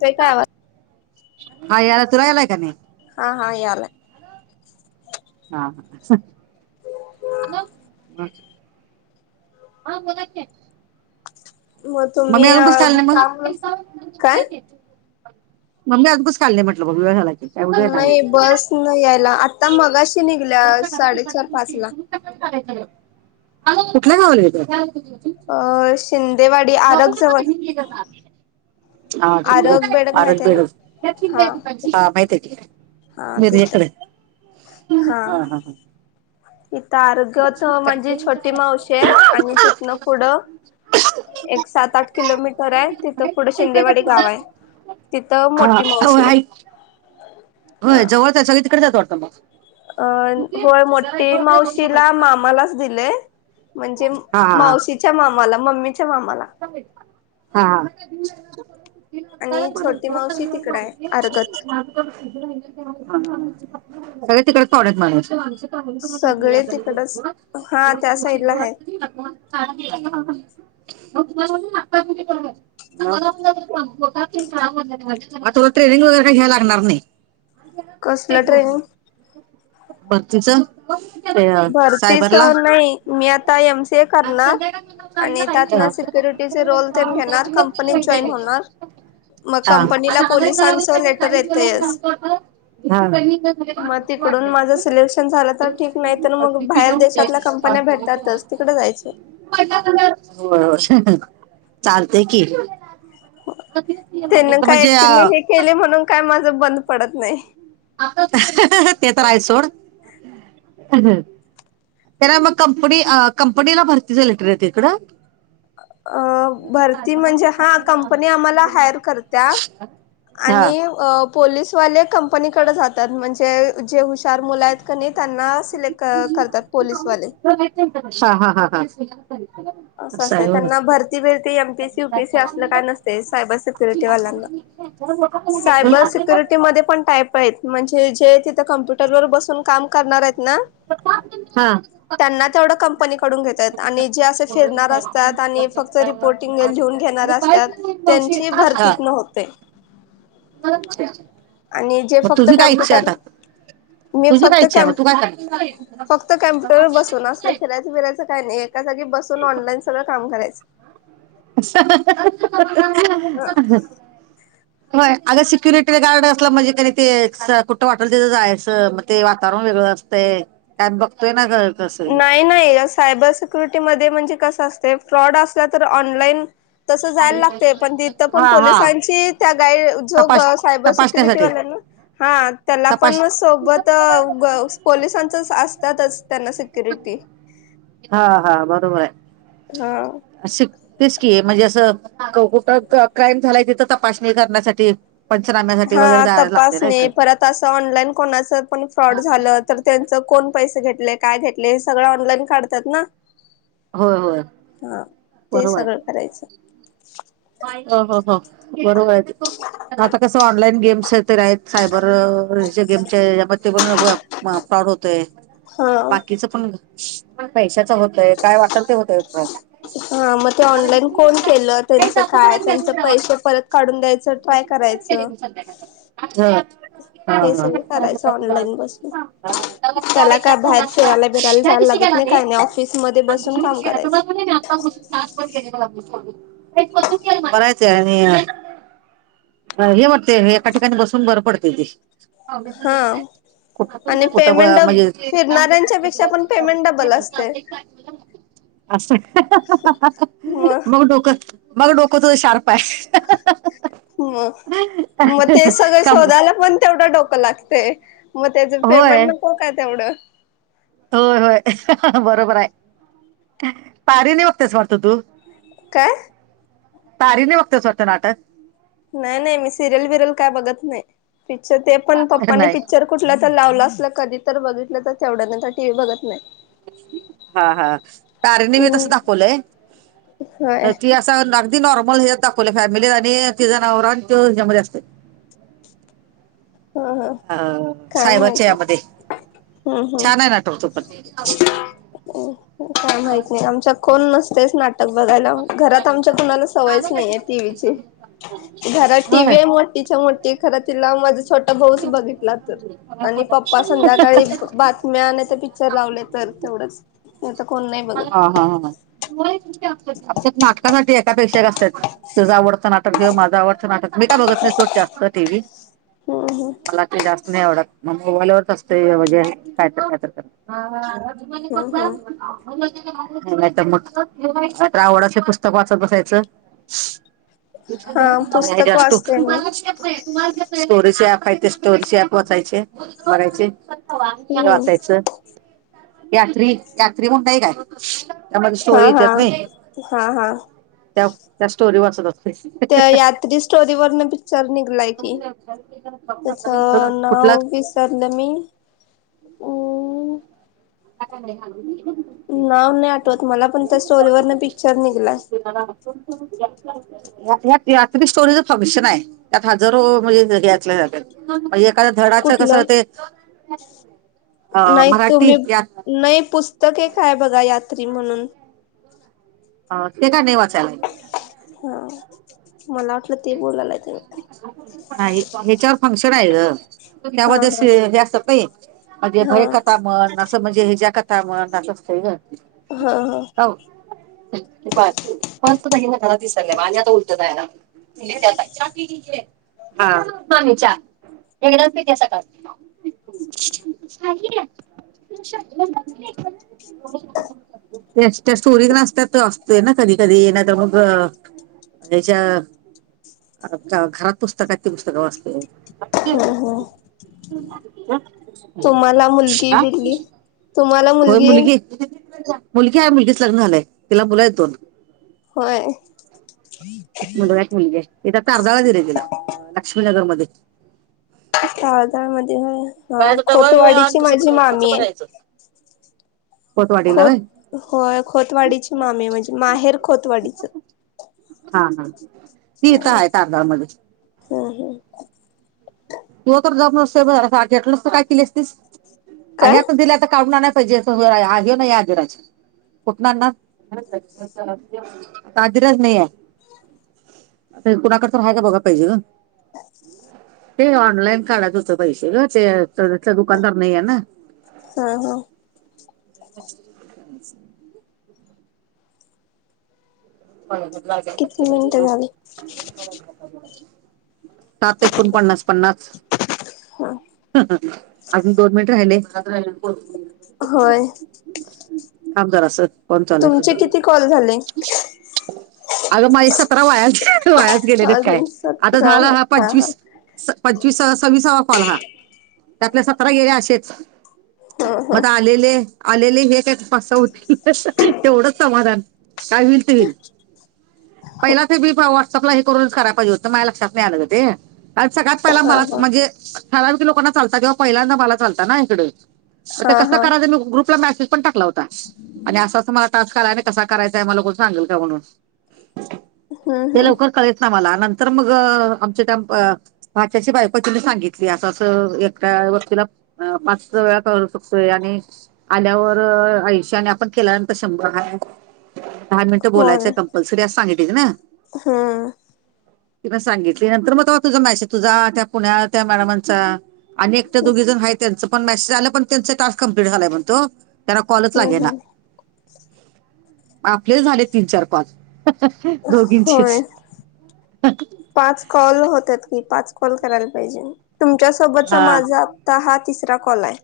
येतकाय आवाज हा याला तुला यलाय का नाही? हा -हा यालाय हा ह [inaudible] ह बोला की मग मम्मी तुम्ही अजून कस काय आली नाही मग- काम काय मम्मी अजुन कस काय आली नाही म्हटलं बघ वेळ झालाय. नाही [unintelligible] बस न यायला आता मगाशी निघल्या बघ स साडेचार पाच ला कुठल्या [inaudible] गावाला हायतेव अ -शिंदेवाडी बघू आरग की जवळ [unintelligible] हा आरग मिरज बेडग आरग माहिती आहे ना बेडग हा माहित हायकी हा ते तर हा -हा -हा इथ आरगत माझी छोटी मावशी आहे. आणि तिथनं पुढं एक सात आठ किलोमीटर आहे तिथंन पुढे शिंदेवाडी गाव आहे. तिथं हा हा मोठी होय मावशी आहे. हाय होय हा जवळच आहेत सगळी तिकडे जातवाटतता मग अं होय मोठी मावशीला मामालाच दिलेय म्हणजे हा हा हा मावशीच्या मामाला मम्मीच्या मामाला. हा.. [inaudible] [unintelligible] ह. आणि छोटी मावशी तिकड आहे अर्गत. तिकडेच थोडी माणूस सगळे तिकडच हा त्या साईडला आहे. [unintelligible] [unintelligible] [unintelligible] वैगेरे काय घ्याला लागणार नाही कसलं [unintelligible] ट्रेनिंग? बाकीच भरतीच सायबरला [inaudible] नाही मी आता एम सी ए करणार. आणि [unintelligible] त्यातन सिक्युरिटीचे रोल तेन हांगतो [unintelligible] घेणार कंपनीत जॉईन होणार. मग कंपनीला पोलिसांचं लेटर येतयच. भिती मग तिकडून वाटत्या माझं सिलेक्शन झालं तर ठीक नाही तर मग बाहेर देशातल्या कंपन्या भेटतातच तिकडे जायचं. बर. [unintelligible] बरं [inaudible] चालतय की. त्यांना काय म्हणजे एकटी अ हे केले म्हणून काय माझं बंद पडत नाही ते तरय सोड त्याला मग कंपनी कंपनीला भरतीच लेटर येत इकडं अ भरती म्हणजे हा कंपनी आम्हाला हायर करत्या हा आणि पोलीसवाले कंपनीकडे जातात म्हणजे जे हुशार मुलं आहेत कणी त्यांना सिलेक्ट करतात पोलीसवाले हा हा हा हा असं असं आहे त्यांना होय. भरती फिरती एमपीसी यूपीसी असलं काय नसते सायबर सिक्युरिटी वाला स्य म्हणे कम्प्युटर वर बसून काम करणार आहेत क हा. फिरणार असतात आणि फक्त रिपोर्टिंग लिहून घेणार असतात त्यांची हा. भरतीच नव्हते [inaudible] आणि जे मग फक्त तुझी काय इच्छा आहे कम्प्युटर आता? मी तुझी काय फक्त इच्छा आहे कम मग तू काय करणार? फक्त कम्प्युटरवर बसून असले फिरायचं फिरायचं काही नाही एकाग बसून ऑनलाईन सगळं काम करायच [unintelligible] [inaudible] ह होय अग सिक्युरिटी गार्ड असलं म्हणजे का ते कुठं वाटल तें जाय असं म ते वातावरण वेळ असते बघतोय ना का नाही नाही सायबर सिक्युरिटी म म्हणजे कस फ्रॉड असल्या तर ऑनलाईन तसं जायला लागते पण तिथं पण हा हा पोलिसांची त्या गाईड जो तपास सायबर सिक्युरिटी तपासण्यासाठी वाल्या ना हा त्याला पण तपास सोबत पोलिसांचच असतातच त्यांना सिक्युरिटी हा हा बरोबर आहे हा तेच कि आहे म्हणजे असं कुठं क्राईम झालाय तिथं तपासणी करण्यासाठी पंचनाम्यासाठी वगैरे हा जायला लागते ना तपासणे इथं परत असं ऑनलाईन कोणाच पण फ्रॉड झालं तर त्यांच कोण पैसे घेतले काय घेतले हे सगळं ऑनलाईन काढतात ना होय होय हा ते बरोबर सगळं करायचं हो बरोबर आहे आता कस ऑनलाईन गेम्स आहेत ते आहेत सायबर गेमचे यामध्ये ते पण फ्रॉड होतोय हा बाकीचं पण पैशाच होतय काय वाटत ते होतय त हा मग ते ऑनलाईन कोण केलं का त्यां पै परत काढून द्याय ट्राय करायच हा हे हा सगळ करायचं ऑनलाईन बसून हा त्याला का बाहेर फिरायला फिरायला जायला लागत काय नाही ऑफिसमध्ये बसून काम करायचं करायच हे बटते एका ठिकाणी बसून बरं पडते ती हा कु आणि कुठं पेमेंट म्हणजे फिरणाऱ्यांच्या पेक्षा पण पेमेंट डबल असते असं मग डोक मग डोकं तुझं शार्प पश ह मग ते सगळे का शोधायला पण तेवढं डोकं लागते मग त्याचं होय पेमेंट नको का तेवढं होय होय बरोबर आहे पारीने बघतेच मरतो तू काय तारीने बघतचवटतं नाटक नाही नाही मी सिरियल विरल काय बघत नाही पिक्चर ते पण नाटक पप्पाने नाही पिक्चर कुठ तर लावलं असल कधी तर बघितलं तर तेवढ्या नंतर टीव्ही बघत नाही हा हा पारीनी मी हम्म तसं दाखवलंय होय ह त अस लागते अदी [unintelligible] नॉर्मल हच्यात [unintelligible] दाखवले फॅमिली आणि ति जनावर आणि त हच्यामध्ये असते [inaudible] ह ह अ काय सायबरच्या माहिती यामध्ये हम् हम छान आहे नाटक तो पण काय माहित नाही आमच्या कोण नस च नाटक बघायला घरात आमच्या कुणाला सवयच नाहीये टीव्हीची घरात टीवी होय आहे मोठीच्या मोठी खर तिला मधे बच [unintelligible] बघितला तर आणि पप्पा संध्याकाळी बातम्याने ते पिक्चर लावले तर तेवढंच नाही तर कोण नाही हा बघत हा हा आमच्यात नाटकासाठी नाटपेक्षा जास्त असतात [unintelligible] तुझं आवडचं नाटक घेऊ माझं आवडचं नाटक मी काय बघत नाही सोड जास्त टीव्ही हम्म हम्म मलाते जास्त नाही आवडत मोबाइलवरच असतोय काय तर काय करत जीन कस हम्म हम्म [unintelligible] नाही तर मग आवडाचे पुस्तक वाचत बसायचं [inaudible] हा पुस्तक श्या वाचते मी [unintelligible] खायते स्टोन श पोचायचे भरायचे हम्म वाचायच यात्री यात्री म्हणताय काय त्या माझ हा स्टोरी हा येतेत नाही हा हा त्या त्या स्टोरी वाचतच त्या यात्री स्टोरी वरन पिक्चर निघलाय की त्याच कुठला नाव विसरलं मी अम् आमे हा [unintelligible] नाव नाही आठवत मला पण त्या स्टोरीवर न पिक्चर निघलाय ह [unintelligible] तत [unintelligible] स्टोरेज फंक्शन आहे त्यात हजारो म्हणजेल्या [unintelligible] जात्यात म्हणजे धडाच कस कुठलं ते अ नाही मराठी तुम्ही यात नाही पुस्तक ऐक हाय बगा यात्री म्हणून ते काय नाही वाटत हा मला ते बोलायलाय तुम्ही नाही फंक्शन आहे हा हा त्यामध्ये असत म्हणे [unintelligible] हा भय कथा म [inaudible] म्हणजे ह्या कथा म्हण असतंय ग हा हा पाच पाच नाही ना घरा दिसर आणि आता उलटं जाय ना [inaudible] त प [unintelligible] एकदाच नाही त्या सकाळ श [unintelligible] त्या त्या स्टोरीत नासतात असतोय ना कधी कधी ये ना तर मग हच्या आ घरात पुस्तकात त पुस्तक वाचते तुम्हाला मुलगी अ बिलगी [unintelligible] कोण मुलगी मुलगी आहे मुलगीच लग्न झालंय तिला मुल ह्यात दोन होय णजे [unintelligible] हित तारदाळ दिलय तिला लक्ष्मीनगर मध्ये तारदाळ मध्ये हा खोतवाडीची माझी मामी आहे [unintelligible] कोतवाडीला व्हय खोत होय खोतवाडीची मामीे म्हणजे माहेर खोतवाडीच हा हा ती हित तारदाळ मध्ये हो [unintelligible] तू तर जप नसजेटलस [unintelligible] तर [unintelligible] काय केली असतीस तेस काय [unintelligible] अ दिल्या तर काढून आण सजेसग [unintelligible] ना यादरा [unintelligible] कुटण आणणार तजराच [unintelligible] नाहीये आता कुणाकडच व्हाय का बघा पाहिजे ते ऑनलाईन काढत होतं पैसे ग ते त्या दुकानदार नाही आहे ना हा हा [unintelligible] किती मिनिटं झाली [inaudible] सात एकूण पन्नास पन्नास हा अग गोनमेंट राहिले होय आमदार अस पणचालेय तुमचे किती कॉल झाले अगं माझी सतरा वायास वायास गेलेलेत काय अजून आता सतरा झाला होय हा पंचवीस पंचवीस सव्वीसावा कॉल हा ते आपल्या सतरा गेले असेच हा मटलेले आलेले हे काही फसा होतील तेवढंच समाधान काय होईल ते होईल पहिला ते मी व्हॉट्सअपला हे करूनच कराय पाहिजे होत माझ्या लक्षात नाही आलं ते कारण सगळ्यात पहिला हा हा मला हा म्हणजे ठराविक लोकांना चालत किंवा पहिल्यांदा मला चालतात ना इकडे मग ते हा कं हा करायचं मी ग्रुपला मेसेज पण टाकला होता आणि अस अस मला टास्ला कसा करायचाय म को सांगेल का म्हणून हम्म ते हम्म लवकर कळेत ना मला नंतर मग आमच्या त्या भाच्याची बाईप तुनी सांगितली अस अस एक व पाच वेळा करू शतोय आणि आल्यावर आयुष्य आणि आपण केल्यानंतर श ह दहा मिनिटं होय बोलायचंय कं्पल्सरी अस सांगितित ना हम्म ती म सांगितली नंतर मग तुझा मॅसेज तुझा त्या पुण्या त्या मॅडमांचा आणि एक तर दोघी जण आहेत त्यांचं पण मॅसेज आलं पण त्यांचं टास्क कं्प्लट झालंय म्हणतो त्याला कॉलच हम्म लागेल ना हम्म आपलेच झाले तीन चार पाच होय रोगचीच पाच कॉल होतात की पाच कॉल करायला पाहिजे तुमच्यासोबतचा हा माझा आता हा तिसरा कॉल आहे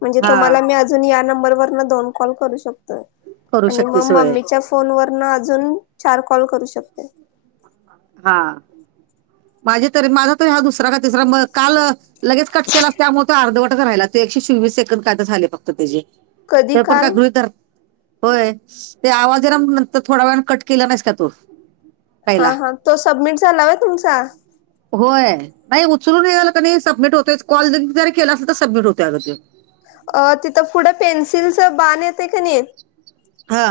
म्हणजे हा तुम्हाला मी अजून या नंबरवर न दोन कॉल करू शकतो करू आणि मग शकतेस होय मम्मीच्या फोन वरन अजून चार कॉल करू शकते हा माझे त माझा तर हा दुसरा का तिसरा काल लगेच कट केलाच त्यामुळे तो अर्धवट राहिला एकशे चोवीस सेकड काय तर झाले फक्त त्याचे कधी तर पण काल काय घृ तर होय ते आवाजला नंतर थोडा वेळ कट केला नाहीस का तू हा पहिला हा तो सबमिट झाला व तुमचा होय नाही उचलूनलं क सबमिट होत कॉल जर केला असेल तर सबमिट होते अगदी अ तिथं पुढं पेन्सिलस बाण येते का नाही हा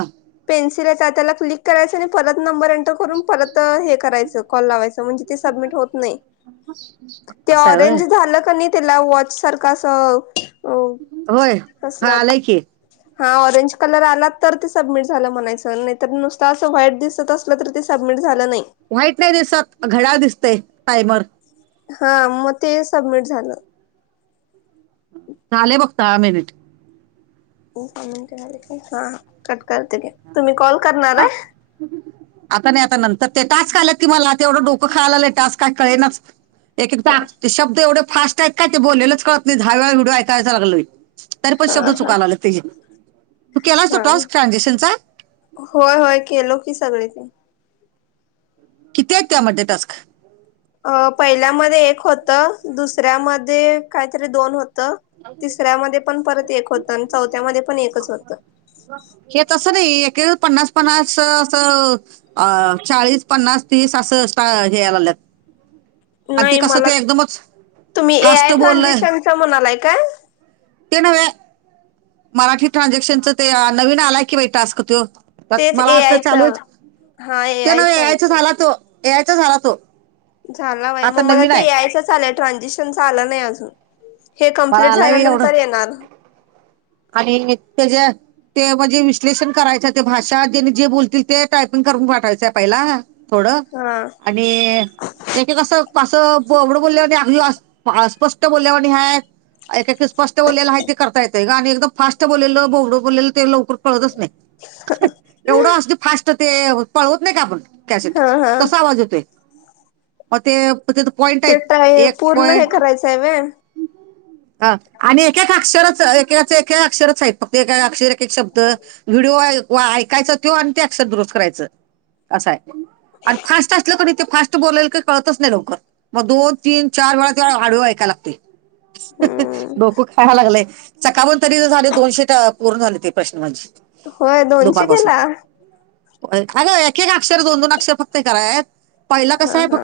पेन्सिलचा त्याला क्लिक करायचं आणि परत नंबर एंटर करून परत हे करायचं कॉल लावायचं ते सबमिट होत नाही असं आहे होय ऑरेंज झालं की नाही त्याला वॉच सारखा असं होय हा कसलं आलाय की हा ऑरेंज कलर आला तर सबमिट झाला म्हणायच नुसत असं वाईट दिसत अस सबमिट झालं नाही. वाईट नाही दिसत घड्याळ दिसतेय टायमर हा मग ते सबमिट झालं चाले बघतहा मिनिट मि झा हा कट करते घ तुम्ही कॉल करणार हा आहे? आता नाही आता नंतर ते टास्क आले मला एवढं डोकं खायलाट काय कळेलच एक एकदा ते शब्द एवढे फास्ट आहेत काय ते बोललेलंच कळत नाही हहा वळा व्हिडिओ ऐकायचा लागलोयरी पण हा शब्द हा चुकायला लागलेत ते तू केला अस हा टॉस् ट्रानझेशनस होय होय केलो की सगळे ते किती्या त्या मरज टस्क अ पहिल्यामध्ये एक होतं दुसऱ्यामध्ये काहीतरी दोन होत नाही होतं आणि चौथ्यामध्ये पण एकच होतं. हे तसं नाही एक पन्नास पन्नास असं अ चाळीस पन्नास तीस असं हेयला लात आणि ते नाही कसं मला ते एकदमच तुम्ही ए फास्ट आय बोललय ट्रान्झेक्शनच म्हणालाय काय? ते नवा मराठी ट्रानझॅक्शनच ते नवीन आलाय कि बाईटस्क तो तेच मला ए आ आयच चालूच हा ए तो नव आयच आहे यायचा ते. झाला तो यायचा झाला तो झाला बाय आता मग मला नवीन ते आहे एआयचच आलंय ट्रान्झेक्शन आलं नाही अजून हे मला कम्प्लीट आलाय बे एवढं झाल्यानंतर येणार आणि म त्याच्या ते म्हणजे विश्लेषण करायचं ते भाषा जेने जे बोलतील ते टायपिंग करून पाठवायचं आहे पहिला थोडं हा आणि एके कस पासवडं बोलले अस्पष्ट बोलल्या आणि ह एक स्पष्ट बोललेला आहे ते करता येत ग आणि फास्ट बोललेलं बोडं बलेलं ते लवकर कळतच नाही एवढं अस फास्ट तर ते पळवत नाही का आपण कॅसेट हा हा तसा आवाज यतोय मग ते त्यात पॉइंट ते आहेत टाय एक पूर्ण हे पॉइंट करायचंय व्हय. ह आणि एकेका अक्षरच एककाच अक्षरच आहेत फक्त अक्षर एक शब्द व्हिडिओ ऐकायच तो आणि ते अक्षर दुरुस् करायचं असं आहे आणि फास्ट असलं कोणी ते फास्ट बोलले काही कळतच नाही लवकर मग दोन तीन चार वेळा ते हाडू ऐकाय लागते हम्म डोकू खाय लागले चका म्हण तरी साडे दोनशे पूर्ण झाले ते प्रश्न म्हणजे होय दोनशे केला अरे एक एक अक्षर दोन दोन अक्षर फक्त करात पहिला कसं हा आहे फक्त हा.